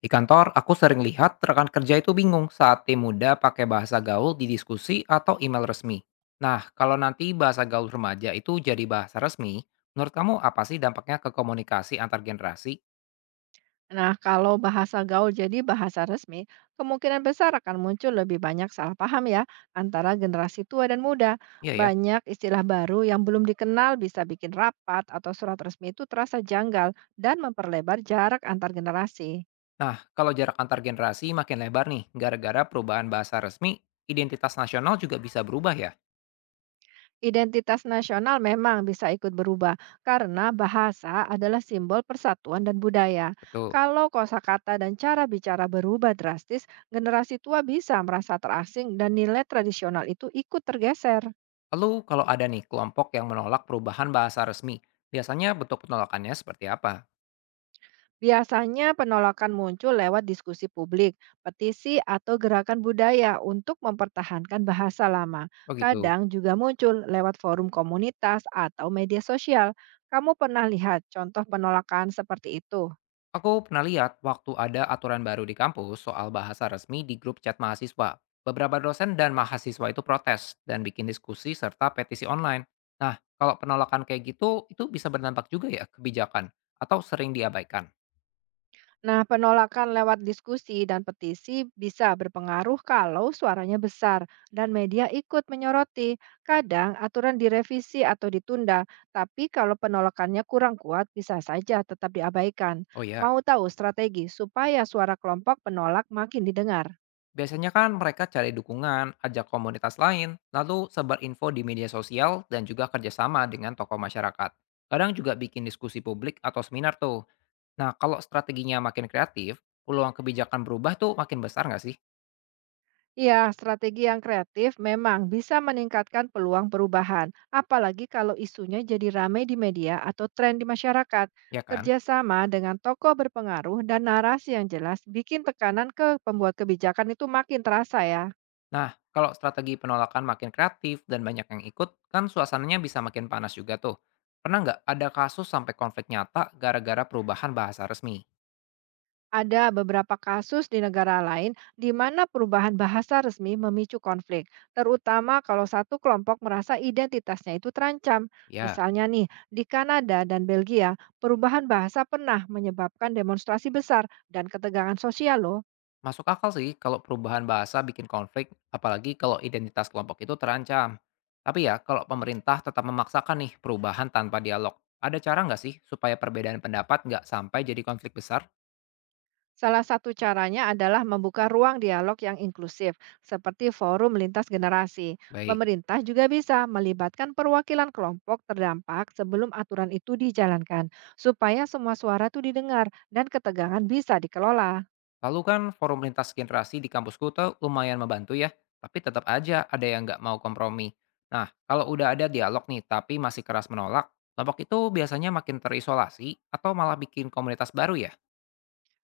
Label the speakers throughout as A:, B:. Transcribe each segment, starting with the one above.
A: Di kantor, aku sering lihat rekan kerja itu bingung saat tim muda pakai bahasa gaul di diskusi atau email resmi. Nah, kalau nanti bahasa gaul remaja itu jadi bahasa resmi, menurut kamu apa sih dampaknya ke komunikasi antar generasi?
B: Nah, kalau bahasa gaul jadi bahasa resmi, kemungkinan besar akan muncul lebih banyak salah paham ya antara generasi tua dan muda.
A: Iya ya.
B: Banyak istilah baru yang belum dikenal bisa bikin rapat atau surat resmi itu terasa janggal dan memperlebar jarak antar generasi.
A: Nah, kalau jarak antar generasi makin lebar nih, gara-gara perubahan bahasa resmi, identitas nasional juga bisa berubah ya?
B: Identitas nasional memang bisa ikut berubah karena bahasa adalah simbol persatuan dan budaya.
A: Betul.
B: Kalau kosakata dan cara bicara berubah drastis, generasi tua bisa merasa terasing dan nilai tradisional itu ikut tergeser.
A: Lalu kalau ada nih kelompok yang menolak perubahan bahasa resmi, biasanya bentuk penolakannya seperti apa?
B: Biasanya penolakan muncul lewat diskusi publik, petisi, atau gerakan budaya untuk mempertahankan bahasa lama.
A: Oh gitu.
B: Kadang juga muncul lewat forum komunitas atau media sosial. Kamu pernah lihat contoh penolakan seperti itu?
A: Aku pernah lihat waktu ada aturan baru di kampus soal bahasa resmi di grup chat mahasiswa. Beberapa dosen dan mahasiswa itu protes dan bikin diskusi serta petisi online. Nah, kalau penolakan kayak gitu, itu bisa berdampak juga ya ke kebijakan atau sering diabaikan.
B: Nah, penolakan lewat diskusi dan petisi bisa berpengaruh kalau suaranya besar dan media ikut menyoroti. Kadang aturan direvisi atau ditunda, tapi kalau penolakannya kurang kuat bisa saja tetap diabaikan.
A: Oh ya,
B: Mau tahu strategi supaya suara kelompok penolak makin didengar?
A: biasanya kan mereka cari dukungan, ajak komunitas lain, lalu sebar info di media sosial dan juga kerjasama dengan tokoh masyarakat. Kadang juga bikin diskusi publik atau seminar tuh. Nah, kalau strateginya makin kreatif, peluang kebijakan berubah tuh makin besar nggak sih?
B: Iya, strategi yang kreatif memang bisa meningkatkan peluang perubahan, apalagi kalau isunya jadi ramai di media atau tren di masyarakat.
A: Ya kan?
B: Kerjasama dengan tokoh berpengaruh dan narasi yang jelas bikin tekanan ke pembuat kebijakan itu makin terasa ya.
A: Nah, kalau strategi penolakan makin kreatif dan banyak yang ikut, kan suasananya bisa makin panas juga tuh. Pernah nggak ada kasus sampai konflik nyata gara-gara perubahan bahasa resmi?
B: Ada beberapa kasus di negara lain di mana perubahan bahasa resmi memicu konflik, terutama kalau satu kelompok merasa identitasnya itu terancam.
A: Ya,
B: Misalnya nih, di Kanada dan Belgia, perubahan bahasa pernah menyebabkan demonstrasi besar dan ketegangan sosial loh.
A: masuk akal sih kalau perubahan bahasa bikin konflik, apalagi kalau identitas kelompok itu terancam. Tapi ya, kalau pemerintah tetap memaksakan nih perubahan tanpa dialog, ada cara nggak sih supaya perbedaan pendapat nggak sampai jadi konflik besar?
B: Salah satu caranya adalah membuka ruang dialog yang inklusif, seperti forum lintas generasi.
A: Baik.
B: Pemerintah juga bisa melibatkan perwakilan kelompok terdampak sebelum aturan itu dijalankan, supaya semua suara itu didengar dan ketegangan bisa dikelola.
A: Lalu kan forum lintas generasi di kampusku tuh lumayan membantu ya, tapi tetap aja ada yang nggak mau kompromi. Nah, kalau udah ada dialog nih tapi masih keras menolak, kelompok itu biasanya makin terisolasi atau malah bikin komunitas baru ya?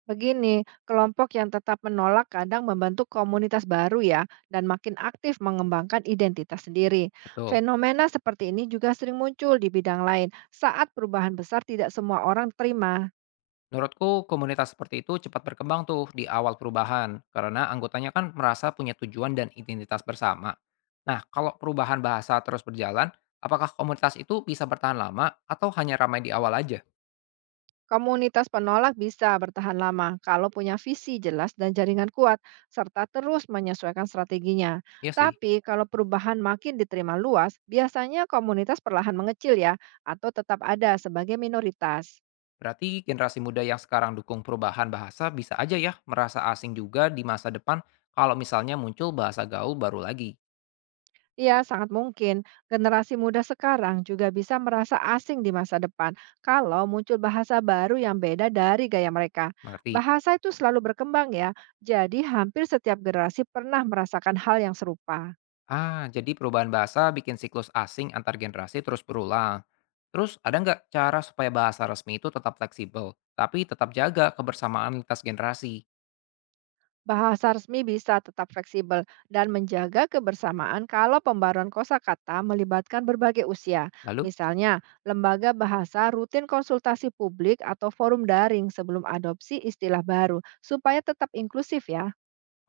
B: Begini, kelompok yang tetap menolak kadang membentuk komunitas baru ya, dan makin aktif mengembangkan identitas sendiri.
A: Betul.
B: Fenomena seperti ini juga sering muncul di bidang lain saat perubahan besar tidak semua orang terima.
A: Menurutku komunitas seperti itu cepat berkembang tuh di awal perubahan, karena anggotanya kan merasa punya tujuan dan identitas bersama. Nah, kalau perubahan bahasa terus berjalan, apakah komunitas itu bisa bertahan lama atau hanya ramai di awal aja?
B: Komunitas penolak bisa bertahan lama kalau punya visi jelas dan jaringan kuat, serta terus menyesuaikan strateginya.
A: Iya sih.
B: Tapi kalau perubahan makin diterima luas, biasanya komunitas perlahan mengecil ya, atau tetap ada sebagai minoritas.
A: Berarti generasi muda yang sekarang dukung perubahan bahasa bisa aja ya merasa asing juga di masa depan kalau misalnya muncul bahasa gaul baru lagi.
B: Ya, sangat mungkin generasi muda sekarang juga bisa merasa asing di masa depan kalau muncul bahasa baru yang beda dari gaya mereka.
A: Mengerti?
B: Bahasa itu selalu berkembang ya, jadi hampir setiap generasi pernah merasakan hal yang serupa.
A: Ah, jadi perubahan bahasa bikin siklus asing antar generasi terus berulang. Terus ada nggak cara supaya bahasa resmi itu tetap fleksibel, tapi tetap jaga kebersamaan lintas generasi?
B: Bahasa resmi bisa tetap fleksibel dan menjaga kebersamaan kalau pembaruan kosakata melibatkan berbagai usia.
A: Lalu,
B: Misalnya, lembaga bahasa rutin konsultasi publik atau forum daring sebelum adopsi istilah baru supaya tetap inklusif ya.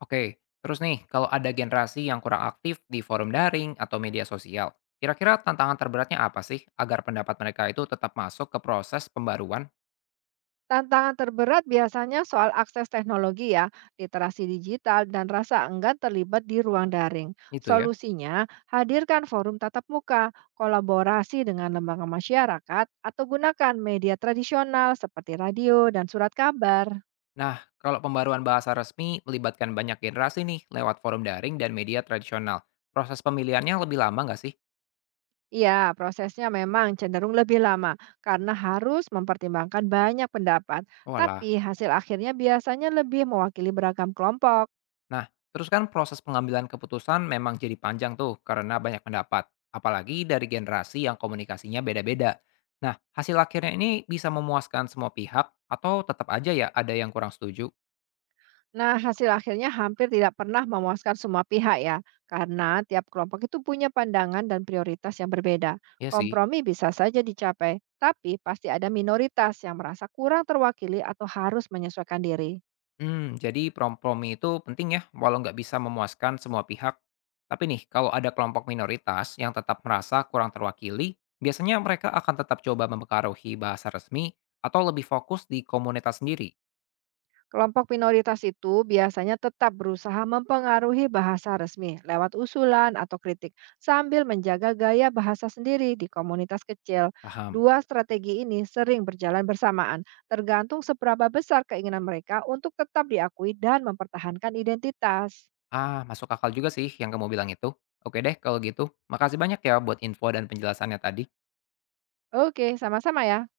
A: oke, terus nih kalau ada generasi yang kurang aktif di forum daring atau media sosial, kira-kira tantangan terberatnya apa sih agar pendapat mereka itu tetap masuk ke proses pembaruan?
B: Tantangan terberat biasanya soal akses teknologi ya, literasi digital, dan rasa enggan terlibat di ruang daring.
A: Itu ya.
B: Solusinya, hadirkan forum tatap muka, kolaborasi dengan lembaga masyarakat, atau gunakan media tradisional seperti radio dan surat kabar.
A: Nah, kalau pembaruan bahasa resmi melibatkan banyak generasi nih lewat forum daring dan media tradisional, proses pemilihannya lebih lama nggak sih?
B: Iya, prosesnya memang cenderung lebih lama karena harus mempertimbangkan banyak pendapat, tapi
A: Walah.
B: hasil akhirnya biasanya lebih mewakili beragam kelompok.
A: Nah, terus kan proses pengambilan keputusan memang jadi panjang tuh karena banyak pendapat, apalagi dari generasi yang komunikasinya beda-beda. Nah, hasil akhirnya ini bisa memuaskan semua pihak atau tetap aja ya ada yang kurang setuju?
B: Nah, hasil akhirnya hampir tidak pernah memuaskan semua pihak ya, karena tiap kelompok itu punya pandangan dan prioritas yang berbeda.
A: Ya sih.
B: Kompromi bisa saja dicapai, tapi pasti ada minoritas yang merasa kurang terwakili atau harus menyesuaikan diri.
A: Mmm, jadi kompromi itu penting ya, walau nggak bisa memuaskan semua pihak. Tapi nih, kalau ada kelompok minoritas yang tetap merasa kurang terwakili, biasanya mereka akan tetap coba mempengaruhi bahasa resmi atau lebih fokus di komunitas sendiri.
B: Kelompok minoritas itu biasanya tetap berusaha mempengaruhi bahasa resmi lewat usulan atau kritik, sambil menjaga gaya bahasa sendiri di komunitas kecil.
A: Paham.
B: Dua strategi ini sering berjalan bersamaan, tergantung seberapa besar keinginan mereka untuk tetap diakui dan mempertahankan identitas.
A: Ah, masuk akal juga sih yang kamu bilang itu. Oke deh kalau gitu, makasih banyak ya buat info dan penjelasannya tadi.
B: Oke, sama-sama ya.